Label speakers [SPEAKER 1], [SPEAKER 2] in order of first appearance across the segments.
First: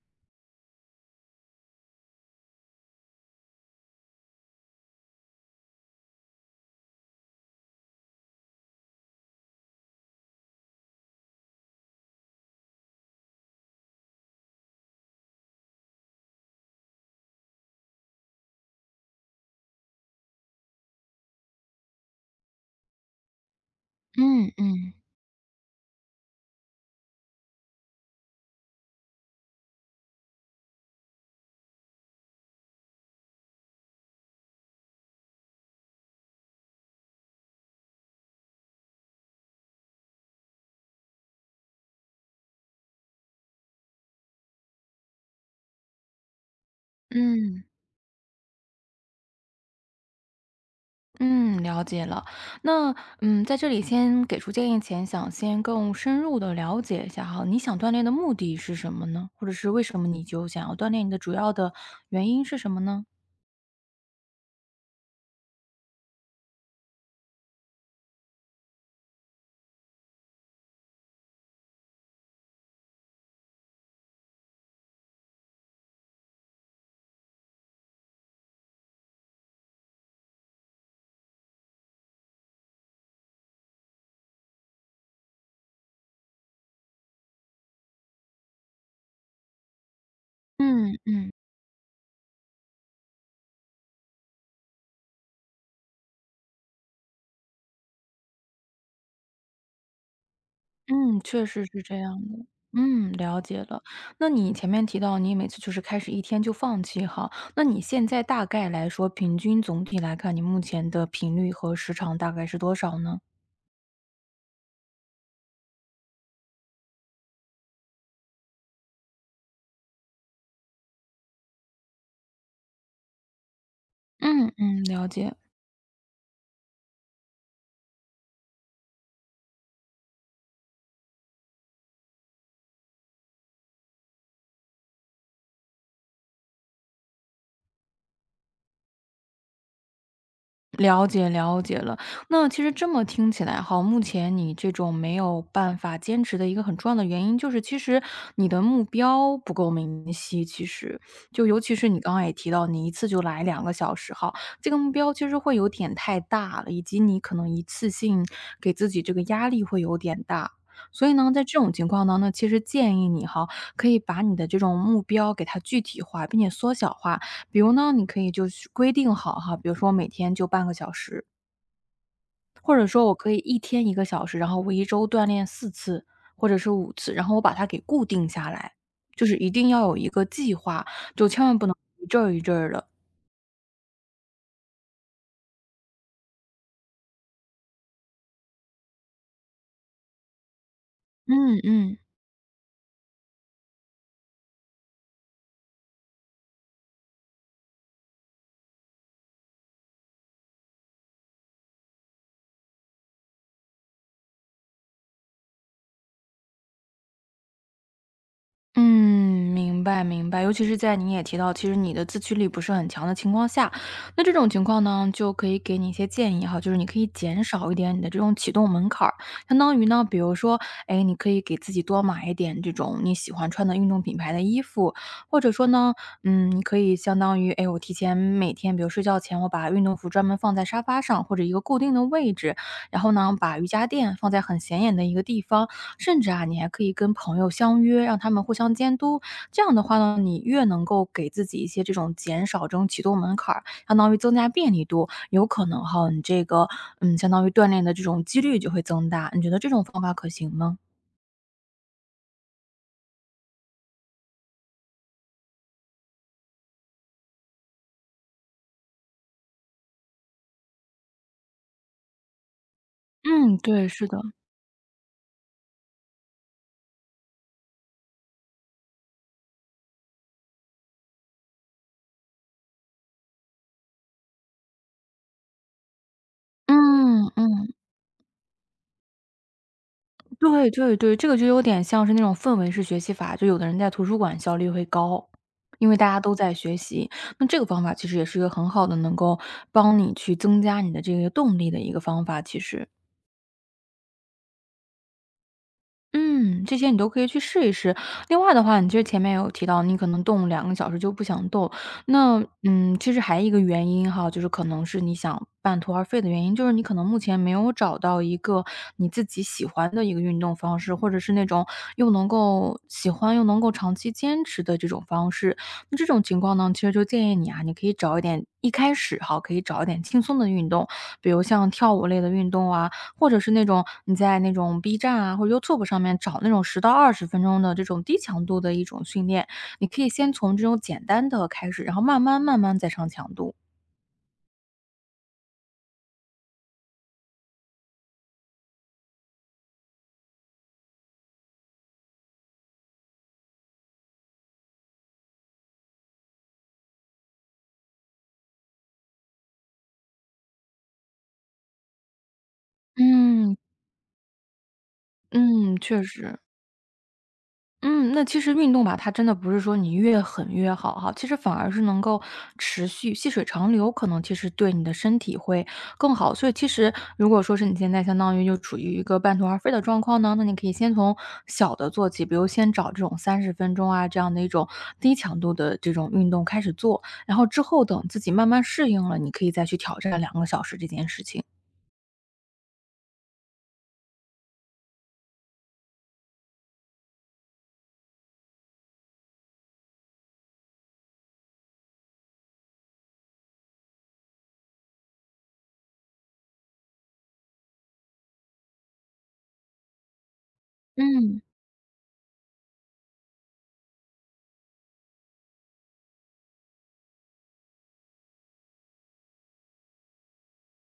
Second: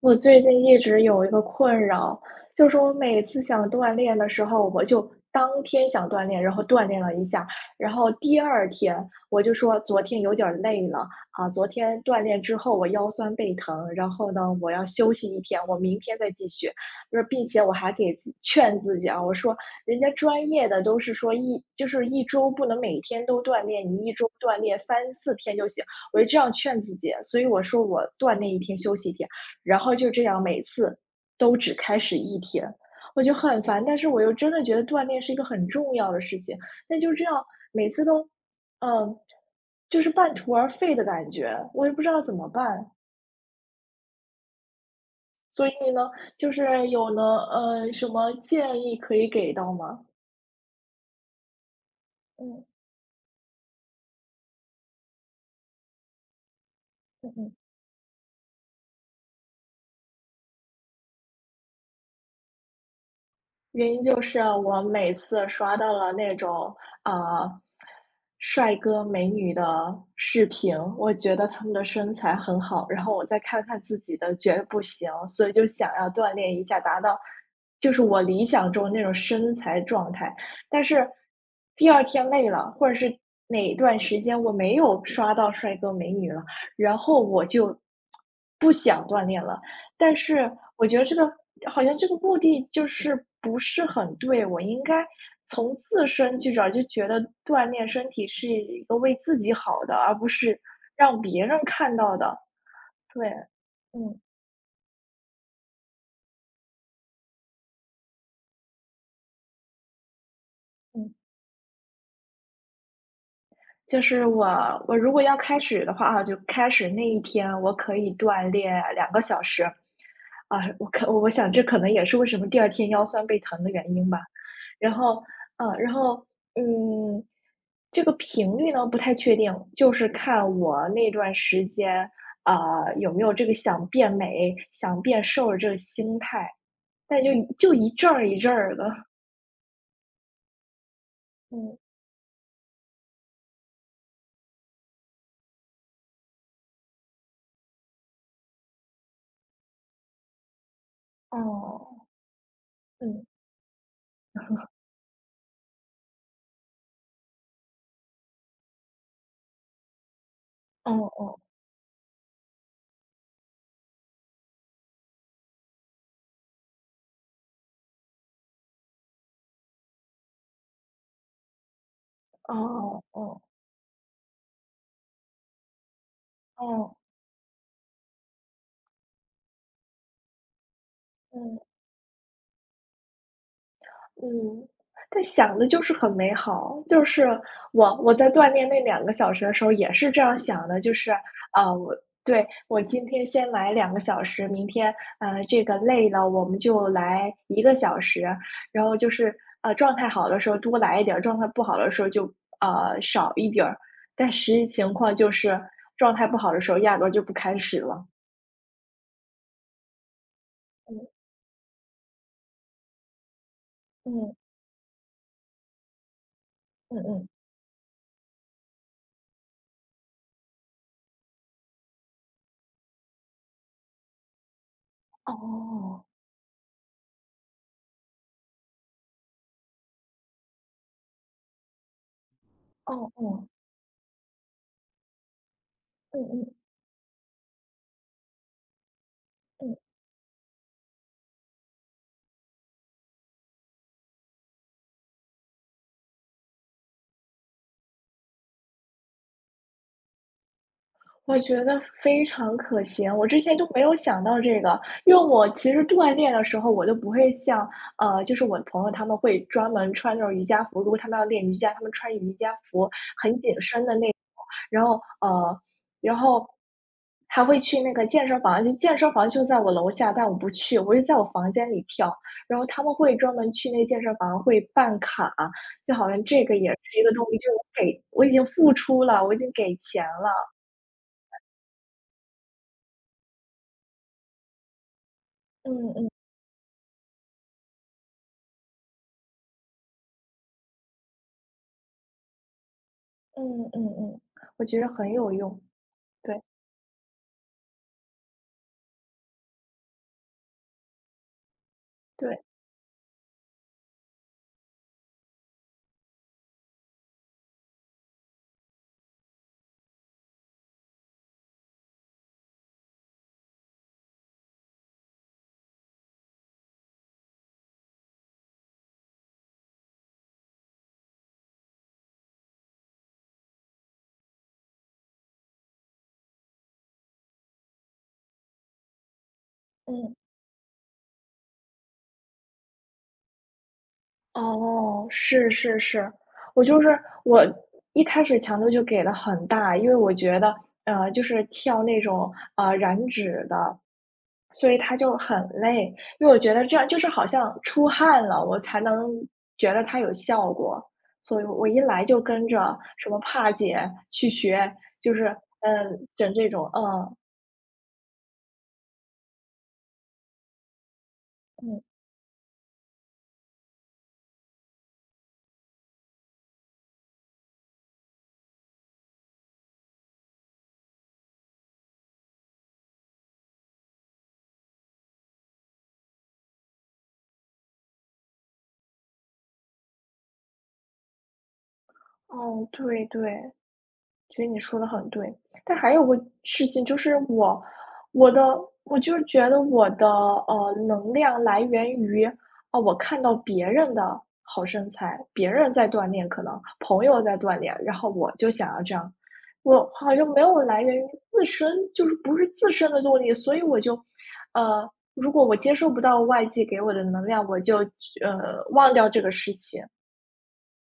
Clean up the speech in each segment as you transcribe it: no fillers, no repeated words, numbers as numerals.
[SPEAKER 1] 我最近一直有一个困扰，就是我每次想锻炼的时候，我就当天想锻炼，然后锻炼了一下，然后第二天我就说昨天有点儿累了啊，昨天锻炼之后我腰酸背疼，然后呢我要休息一天，我明天再继续。就是并且我还劝自己啊，我说人家专业的都是说就是一周不能每天都锻炼，你一周
[SPEAKER 2] 嗯
[SPEAKER 1] 锻炼
[SPEAKER 2] 嗯
[SPEAKER 1] 3、4天就行，我就这样劝自己，所以我说我锻炼一天休息一天。然后就这样每次都只开始一天，我就很烦。但是我又真的觉得锻炼是一个很重要的事情，那就这样每次都，嗯，就是半途而废的感觉，我也不知道怎么办。所以呢，就是有呢，
[SPEAKER 2] 嗯
[SPEAKER 1] 呃，什么建议可以给到吗？
[SPEAKER 2] 嗯，了解了。
[SPEAKER 1] 嗯
[SPEAKER 2] 那在这里先给出建议前，想先更深入的了解一下
[SPEAKER 1] 嗯
[SPEAKER 2] 哈，
[SPEAKER 1] 嗯。
[SPEAKER 2] 你想锻炼的目的是什么呢？或者是为什么你就想要锻炼？你的主要的原因是什么呢？
[SPEAKER 1] 原因就是我每次刷到了那种，啊帅哥美女的视频，我觉得他们的身材很好，然后我再看看自己的，觉得不行，所以就想要锻炼一下，达到就是我理想中那种身材状态。但是第二天累了，或者是哪一段时间我没有刷到帅哥美女了，然后我就不想锻炼了，但是我
[SPEAKER 2] 嗯
[SPEAKER 1] 觉得
[SPEAKER 2] 嗯
[SPEAKER 1] 好像这个目的就是不是很对，我应该从自身去找，就觉得锻炼身体是一个为自己好的，而不是让
[SPEAKER 2] 嗯，
[SPEAKER 1] 别
[SPEAKER 2] 确
[SPEAKER 1] 人
[SPEAKER 2] 实是
[SPEAKER 1] 看
[SPEAKER 2] 这
[SPEAKER 1] 到
[SPEAKER 2] 样
[SPEAKER 1] 的。
[SPEAKER 2] 的。嗯，
[SPEAKER 1] 对。
[SPEAKER 2] 了解了。
[SPEAKER 1] 嗯
[SPEAKER 2] 那你前面提到你每次就是开始一天就放弃哈，那你现在大概来说，平均总体来看，你目前的
[SPEAKER 1] 嗯。
[SPEAKER 2] 频率和时长大概是多少呢？
[SPEAKER 1] 就是我如果要开始的话啊，就开始那一天我可以锻炼两个小时，我想这可能也是为什么第二天腰酸背疼的原因吧。
[SPEAKER 2] 嗯嗯，
[SPEAKER 1] 然
[SPEAKER 2] 了
[SPEAKER 1] 后，
[SPEAKER 2] 解。
[SPEAKER 1] 然后，嗯，这个频率呢不太确定，就是看我那段时间，有没有这个想变美、想变瘦的这个心态，但就一阵儿一阵儿的。
[SPEAKER 2] 了解了
[SPEAKER 1] 嗯。
[SPEAKER 2] 解了，那其实这么听起来哈，目前你这种没有办法坚持的一个很重要的原因，就是其实你的目标不够明晰。其实就尤其是你
[SPEAKER 1] 哦。
[SPEAKER 2] 刚刚也提到，你一次就
[SPEAKER 1] 嗯。
[SPEAKER 2] 来两个小时哈，这个目标其实会有点太大了，以及你可能一次性给自己这个压力会有点大。
[SPEAKER 1] 哦
[SPEAKER 2] 所以呢，
[SPEAKER 1] 哦。
[SPEAKER 2] 在这种情况呢，那其实建议你哈，可以把你的这种目标给它具体化，并且缩小化，比如呢，你可以就是规定好哈，比如说每天就半个小时，
[SPEAKER 1] 哦
[SPEAKER 2] 或者
[SPEAKER 1] 哦
[SPEAKER 2] 说我可以
[SPEAKER 1] 哦。
[SPEAKER 2] 一天1个小时，然后我一周锻炼4次或者是五
[SPEAKER 1] 哦。
[SPEAKER 2] 次，然后我把它给固定下来，就是一定要有一个计划，就千
[SPEAKER 1] 嗯。
[SPEAKER 2] 万不能一阵儿一阵儿的。
[SPEAKER 1] 嗯，但想的就是很美好，就是我在锻炼那两个小时的时候也是这样想的，就是，
[SPEAKER 2] 嗯
[SPEAKER 1] 啊，我
[SPEAKER 2] 嗯。
[SPEAKER 1] 对，我今天先来两个小时，明天，这个累了我们就来1个小时，然后就是，状态好的时候多来一点儿，状态不好的时候就，少一点儿，但实际情况就是状态不好的时候压根儿就不开始了。
[SPEAKER 2] 嗯，明白明白，尤其是在你
[SPEAKER 1] 嗯
[SPEAKER 2] 也提到，其实你的自驱力不是很强的情况下，那这
[SPEAKER 1] 嗯
[SPEAKER 2] 种情况呢，就可以给你一些建议哈，就是你
[SPEAKER 1] 嗯
[SPEAKER 2] 可以
[SPEAKER 1] 嗯。
[SPEAKER 2] 减少一点你的这种启动门槛儿，相当于呢，比如说，哎，你可以给自己多买一点这种你喜欢穿的运动品牌的衣服，或者说呢，
[SPEAKER 1] 哦。
[SPEAKER 2] 你可以相当于，哎，我提前每天，比如睡觉前，我把运动服专门放在沙发上或者一个固定的位置，然
[SPEAKER 1] 哦
[SPEAKER 2] 后呢，
[SPEAKER 1] 哦。
[SPEAKER 2] 把瑜伽垫放在很显眼的一个地方，甚
[SPEAKER 1] 嗯
[SPEAKER 2] 至啊，
[SPEAKER 1] 嗯
[SPEAKER 2] 你还可以跟朋友相约，让他们互相监督。这样
[SPEAKER 1] 嗯，
[SPEAKER 2] 的话呢，你越能够给自己一些这种减少这种启动门槛儿，相当于增加便利度，有可能哈，你这个相当于锻炼的这种几率就会增大。你觉得这种方法可行吗？
[SPEAKER 1] 我觉得非常可行，我之前就没有想到这个，因为我其实锻炼的时候，我都不会像，就是我的朋友他们会专门穿那种瑜伽服，如果他们要练瑜伽，他们穿瑜伽服，很紧
[SPEAKER 2] 嗯，
[SPEAKER 1] 身
[SPEAKER 2] 对，
[SPEAKER 1] 的
[SPEAKER 2] 是
[SPEAKER 1] 那种，
[SPEAKER 2] 的。
[SPEAKER 1] 然后，呃，然后还会去那个健身房，就健身房就在我楼下，但我不去，我就在我房间里跳，然后他们会专门去那个健身房会办卡，就好像这个也是一个动
[SPEAKER 2] 嗯
[SPEAKER 1] 力，就是
[SPEAKER 2] 嗯。
[SPEAKER 1] 我给我已经付出了，我已经给钱了。
[SPEAKER 2] 对对对，这个就有点像是那种氛围式学习法，就有的人在图书馆效率会高，因
[SPEAKER 1] 嗯
[SPEAKER 2] 为大
[SPEAKER 1] 嗯。
[SPEAKER 2] 家都在学习。那这个方法其实也是一个很好的，能够帮你去增加你的这个动力的一个方法，其实。
[SPEAKER 1] 嗯嗯嗯，我觉得很有用。对
[SPEAKER 2] 嗯，这些你都可以去试一试。另外的话，你其实前面有提到，你可能动两个小时就不想动，
[SPEAKER 1] 对。
[SPEAKER 2] 那，其实还有一个原因哈，就是可能是你想半途而废的原因，就是你可能目前没有找到一个你自己喜欢的一个运动方式，或者是那种又能够喜欢又能够长期坚持的这种方式。那这种情况呢，其实就建议你啊，你可以找一点一开始哈，可以找一点轻松的运动，比如像跳舞类的运动啊，或者是那种你在那种 B 站啊或者 YouTube 上面找那种10到20分钟的这种低强度的一种训练，你可以
[SPEAKER 1] 嗯。
[SPEAKER 2] 先从这种简单的开始，然后慢慢慢慢再上强度。
[SPEAKER 1] 哦。是是是。我就是我一开始强度就给的很大，因为我觉得，就是跳那种燃脂的，所以它就很累，因为我觉得这样就是好像出汗了，我才能觉得它有效果，所以我一来就跟着什么帕
[SPEAKER 2] 嗯，
[SPEAKER 1] 姐去学，就是
[SPEAKER 2] 嗯，确
[SPEAKER 1] 整
[SPEAKER 2] 实。
[SPEAKER 1] 这种。嗯
[SPEAKER 2] 嗯，那其实运动吧，它真的不是说你越狠越好哈，其实反而
[SPEAKER 1] 嗯。
[SPEAKER 2] 是能够持续细水长流，可能其实对你的身体会更好。所以其实如果说是你现在相当于就处于一个半途而废的状况呢，那你可以先从小的做起，比如先找这种30分钟啊这样的一种低强度的这种运动开始做，然后之后等自己慢慢适应了，你可以再去挑战两个小时这件事情。
[SPEAKER 1] 哦。对对。觉得你说的很对，但还有个事情就是我的我就是觉得我的，能量来源于，我看到别人的好身材，别人在锻炼，可能朋友在锻炼，然后我就想要这样。我好像没有来源于
[SPEAKER 2] 嗯。
[SPEAKER 1] 自身，就是不是自身的动力，所以我就如果我接受不到外界给我的能量，我就忘掉这个事情。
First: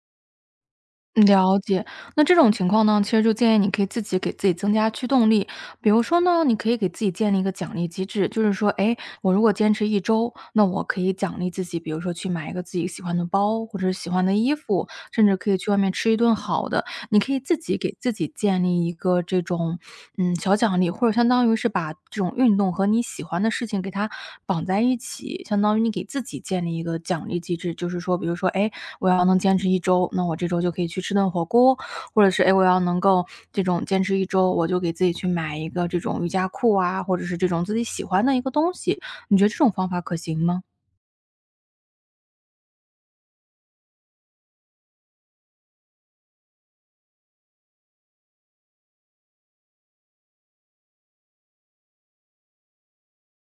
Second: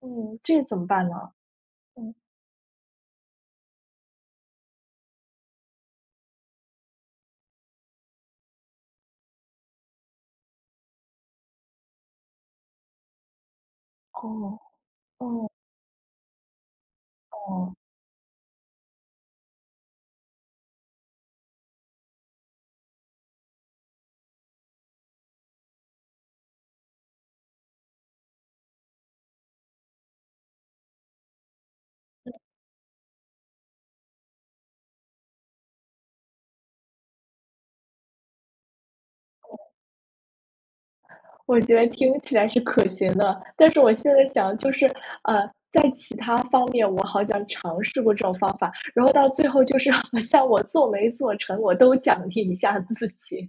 [SPEAKER 1] 嗯，这怎么办呢？
[SPEAKER 2] 了解，
[SPEAKER 1] 嗯。
[SPEAKER 2] 那这种情况呢，其实就建议你可以自己给自己增加驱动力。比如说呢，你可以给自己建立一个奖励机制，就是说，哎，我如果坚持一周，那我可以奖励自己，比如说去买一个自己喜欢的包，或者是喜欢的衣
[SPEAKER 1] 哦。
[SPEAKER 2] 服，甚至
[SPEAKER 1] 哦
[SPEAKER 2] 可以去外面吃一顿好的。你可以自
[SPEAKER 1] 哦。
[SPEAKER 2] 己给自己建立一个这种小奖励，或者相当于是把这种运动和你喜欢的事情给它绑在一起，相当于你给自己建立一个奖励机制，就是说，比如说，哎，我要能坚持一周，那我这周就可以去吃顿火锅，或者是哎，我要能够这种坚持一周，我就给自己去买一个这种瑜伽裤啊，或者是这种自己喜欢的一个东西。你觉得这种方法可行吗？
[SPEAKER 1] 我觉得听起来是可行的，但是我现在想就是，在其他方面我好像尝试过这种方法，然后到最后就是好像我做没做成，我都奖励一下自己。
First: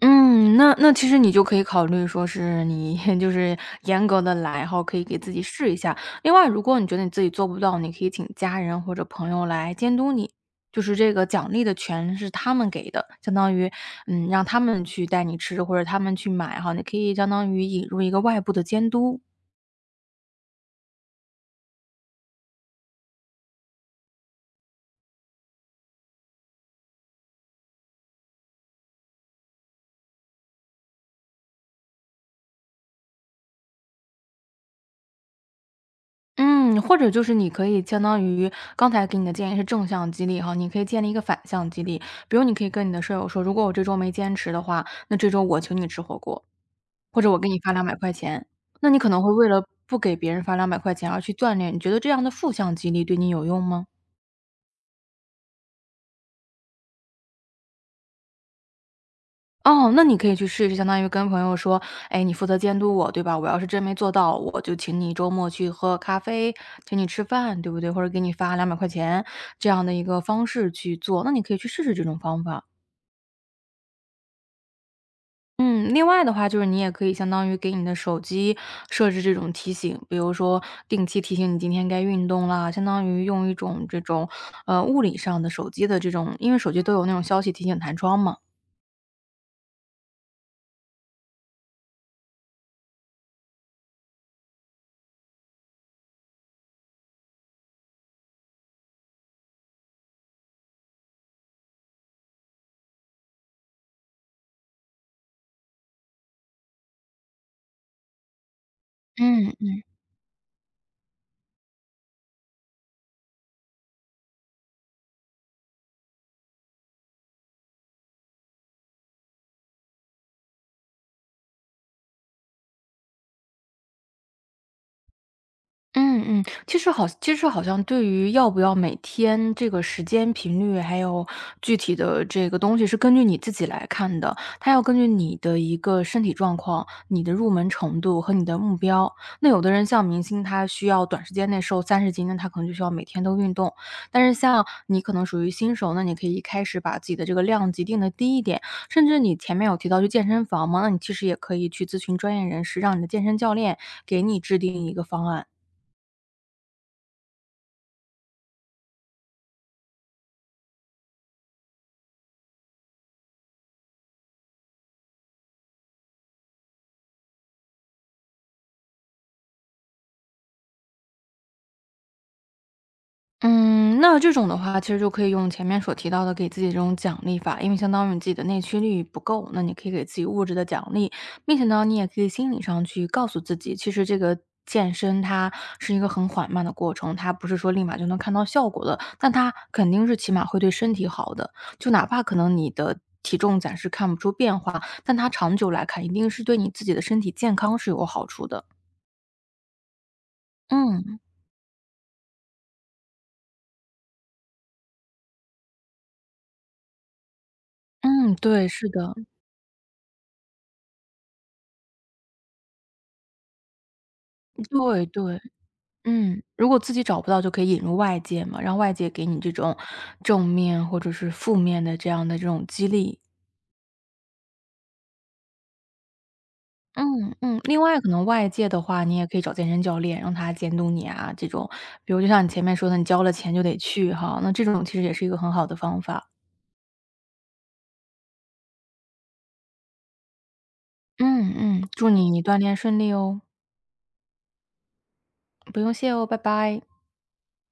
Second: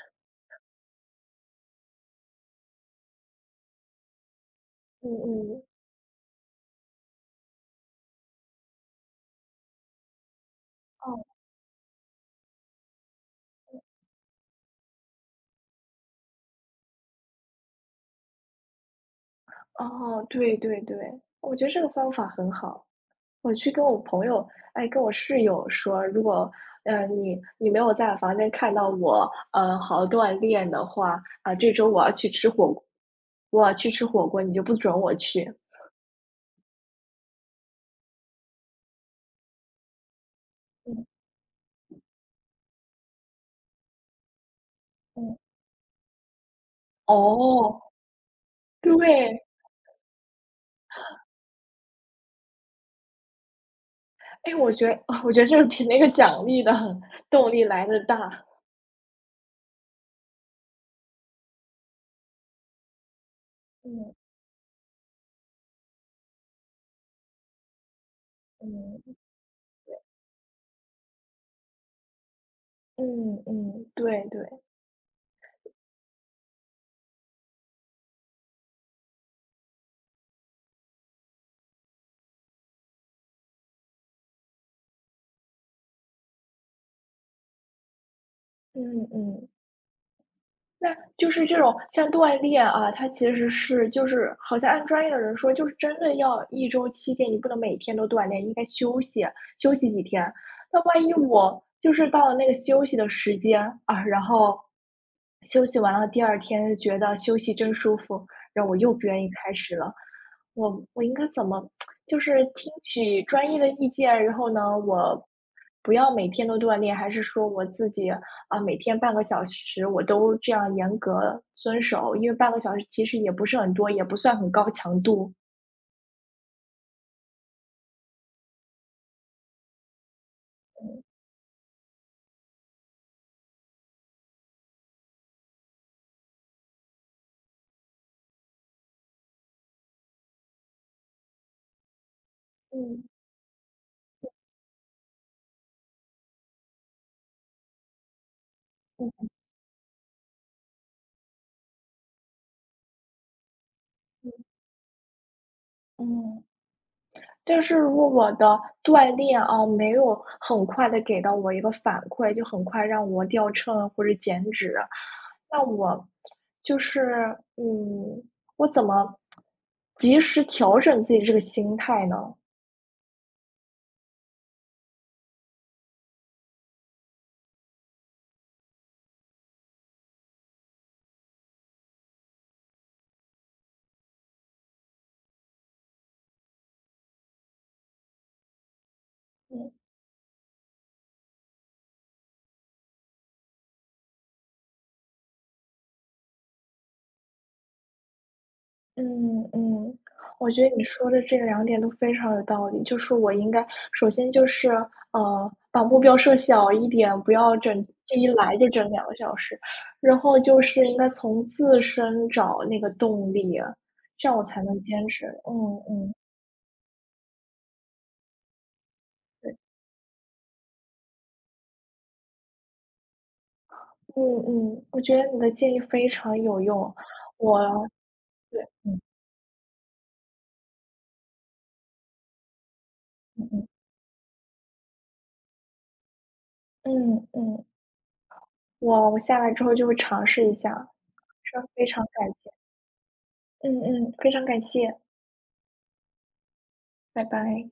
[SPEAKER 2] 嗯，那那其实你就可以考虑说是你 就是严格的来，哈，可以
[SPEAKER 1] 嗯
[SPEAKER 2] 给自己
[SPEAKER 1] 嗯。
[SPEAKER 2] 试一下。另外，如果你觉得你自己做不到，你可以请家人或者朋友来监督你，就是这个
[SPEAKER 1] 哦。
[SPEAKER 2] 奖励的权是他们给的，相当于让他们去带你吃或者他们去买哈，你可以相当于引入一个外部的监督。
[SPEAKER 1] 哦。对对对，我觉得这个方法很好。我去跟我朋友，哎，跟我室友说，如果，你没有在我房间看到我，好好锻炼的话，这周我要去吃火锅，我要去吃火锅，你就不准我去。
[SPEAKER 2] 嗯，或者就是你可以相当于刚才给你的建议是正向激励哈，你可以建
[SPEAKER 1] 嗯
[SPEAKER 2] 立一个反向激励，比如你可以跟你的舍友说，如果我这周没坚持的话，那这
[SPEAKER 1] 嗯。
[SPEAKER 2] 周我请你吃火锅。或者我给你发
[SPEAKER 1] 哦。
[SPEAKER 2] 两百块钱，那你可能会
[SPEAKER 1] 对。
[SPEAKER 2] 为了不给别人发两百块钱而去锻炼，你觉得这样的负向激励对你有用吗？
[SPEAKER 1] 哎，我觉得 我觉得这个比那个奖励的动力来的大。
[SPEAKER 2] 哦，那你可以去试一试，相当于跟朋友说：“哎，你负责监督我，对吧？我要是真没做
[SPEAKER 1] 嗯。
[SPEAKER 2] 到，我就请你周末去喝咖啡，请你吃饭，对不对？或者给你发两百块
[SPEAKER 1] 嗯。
[SPEAKER 2] 钱。”这样的一个方式去做，那你可以去试试这种方法。
[SPEAKER 1] 嗯嗯。对对。
[SPEAKER 2] 嗯，另外的话就是你也可以相当于给你的手机设置这种提醒，比如说定期提醒你今天该运动啦，相当于用一种这种，物理上的手机的这种因为手机都有那种消息提醒弹窗嘛。
[SPEAKER 1] 嗯嗯。那就是这种像锻炼啊，它其实是就是好像按专业的人说，就是真的要一周7天，你不能每天都锻炼，应该休息休息几天。那万一我就是到了那个休息的时间啊，然后休息完了，第二天觉得休息真舒服，然后我又不愿意开始
[SPEAKER 2] 嗯。
[SPEAKER 1] 了，我应该怎么就是听取专业的意见，然后呢，我不要每天都锻炼，还是说我自己？每天半个小时我都这样严格遵守，因为半个小时其实也不是很多，也不算很高强度。
[SPEAKER 2] 嗯嗯，其实好其实好像对于要不要每天这个时间频率，还有具体的这个东西是根据你自己来看的，它要根据你的一个身体状况、你的入门程度和你的目标。那有的人像明星，他需要短时间内瘦30斤，那他可能就需要
[SPEAKER 1] 嗯
[SPEAKER 2] 每天都运动。但是像你可能属于新手，那你可以一开始把自己的这个量级定的低一点，甚至
[SPEAKER 1] 嗯
[SPEAKER 2] 你前面有提到去健身房嘛，那你其实也可以去咨询专业人士，让你的健身教练给
[SPEAKER 1] 嗯。
[SPEAKER 2] 你制定一个方案。
[SPEAKER 1] 嗯，但是如果我的锻炼啊，没有很快的给到我一个反馈，就很快让我掉秤啊或者减脂，那我就是，我怎么及时调整自己这个心态呢？
[SPEAKER 2] 嗯，那这种的话，其实就可以用前面所提到的给自己这种奖励法，因为相当于你自己的内驱力不够，那你可以给自己物质的奖励，并且呢，你也可以心理上去告诉自己，其实这个健身它是一个很缓慢的过程，它不是说立马就能看到效果的，但它肯定是起码会对身体好的，就哪怕可能你的体重暂时看不出变化，但它长久来看，一定是对你自己的身体健康是有好处的。
[SPEAKER 1] 嗯嗯，我觉得你说
[SPEAKER 2] 嗯
[SPEAKER 1] 的这两点都非常有道理。就是我应该首先就是，把目标设小一点，不要整这一
[SPEAKER 2] 嗯，
[SPEAKER 1] 来
[SPEAKER 2] 对，
[SPEAKER 1] 就整
[SPEAKER 2] 是
[SPEAKER 1] 两个
[SPEAKER 2] 的，
[SPEAKER 1] 小时。然后就是应该从自身找那个动力，这样我才能坚
[SPEAKER 2] 对
[SPEAKER 1] 持。
[SPEAKER 2] 对。
[SPEAKER 1] 嗯嗯。
[SPEAKER 2] 嗯，如果自己找不到就可以引入外界嘛，让外界给你这
[SPEAKER 1] 对。
[SPEAKER 2] 种正面或者是负面的这样的这种激励。
[SPEAKER 1] 嗯嗯，我觉得你的建议非常有用。
[SPEAKER 2] 嗯
[SPEAKER 1] 我
[SPEAKER 2] 嗯，另外可能外
[SPEAKER 1] 对。
[SPEAKER 2] 界的
[SPEAKER 1] 嗯
[SPEAKER 2] 话，你也可以找健身教练，让他监督你啊，这种，比如就像你前面说的，你交了
[SPEAKER 1] 嗯
[SPEAKER 2] 钱就
[SPEAKER 1] 嗯
[SPEAKER 2] 得去哈，那这种其实也是一个很好的方法。
[SPEAKER 1] 嗯嗯，我下来之后就会尝试一下，
[SPEAKER 2] 嗯
[SPEAKER 1] 这非
[SPEAKER 2] 嗯，
[SPEAKER 1] 常
[SPEAKER 2] 祝
[SPEAKER 1] 感
[SPEAKER 2] 你
[SPEAKER 1] 谢。
[SPEAKER 2] 锻炼顺利哦，
[SPEAKER 1] 嗯嗯，非常感谢，
[SPEAKER 2] 不用谢哦，拜拜。
[SPEAKER 1] 拜拜。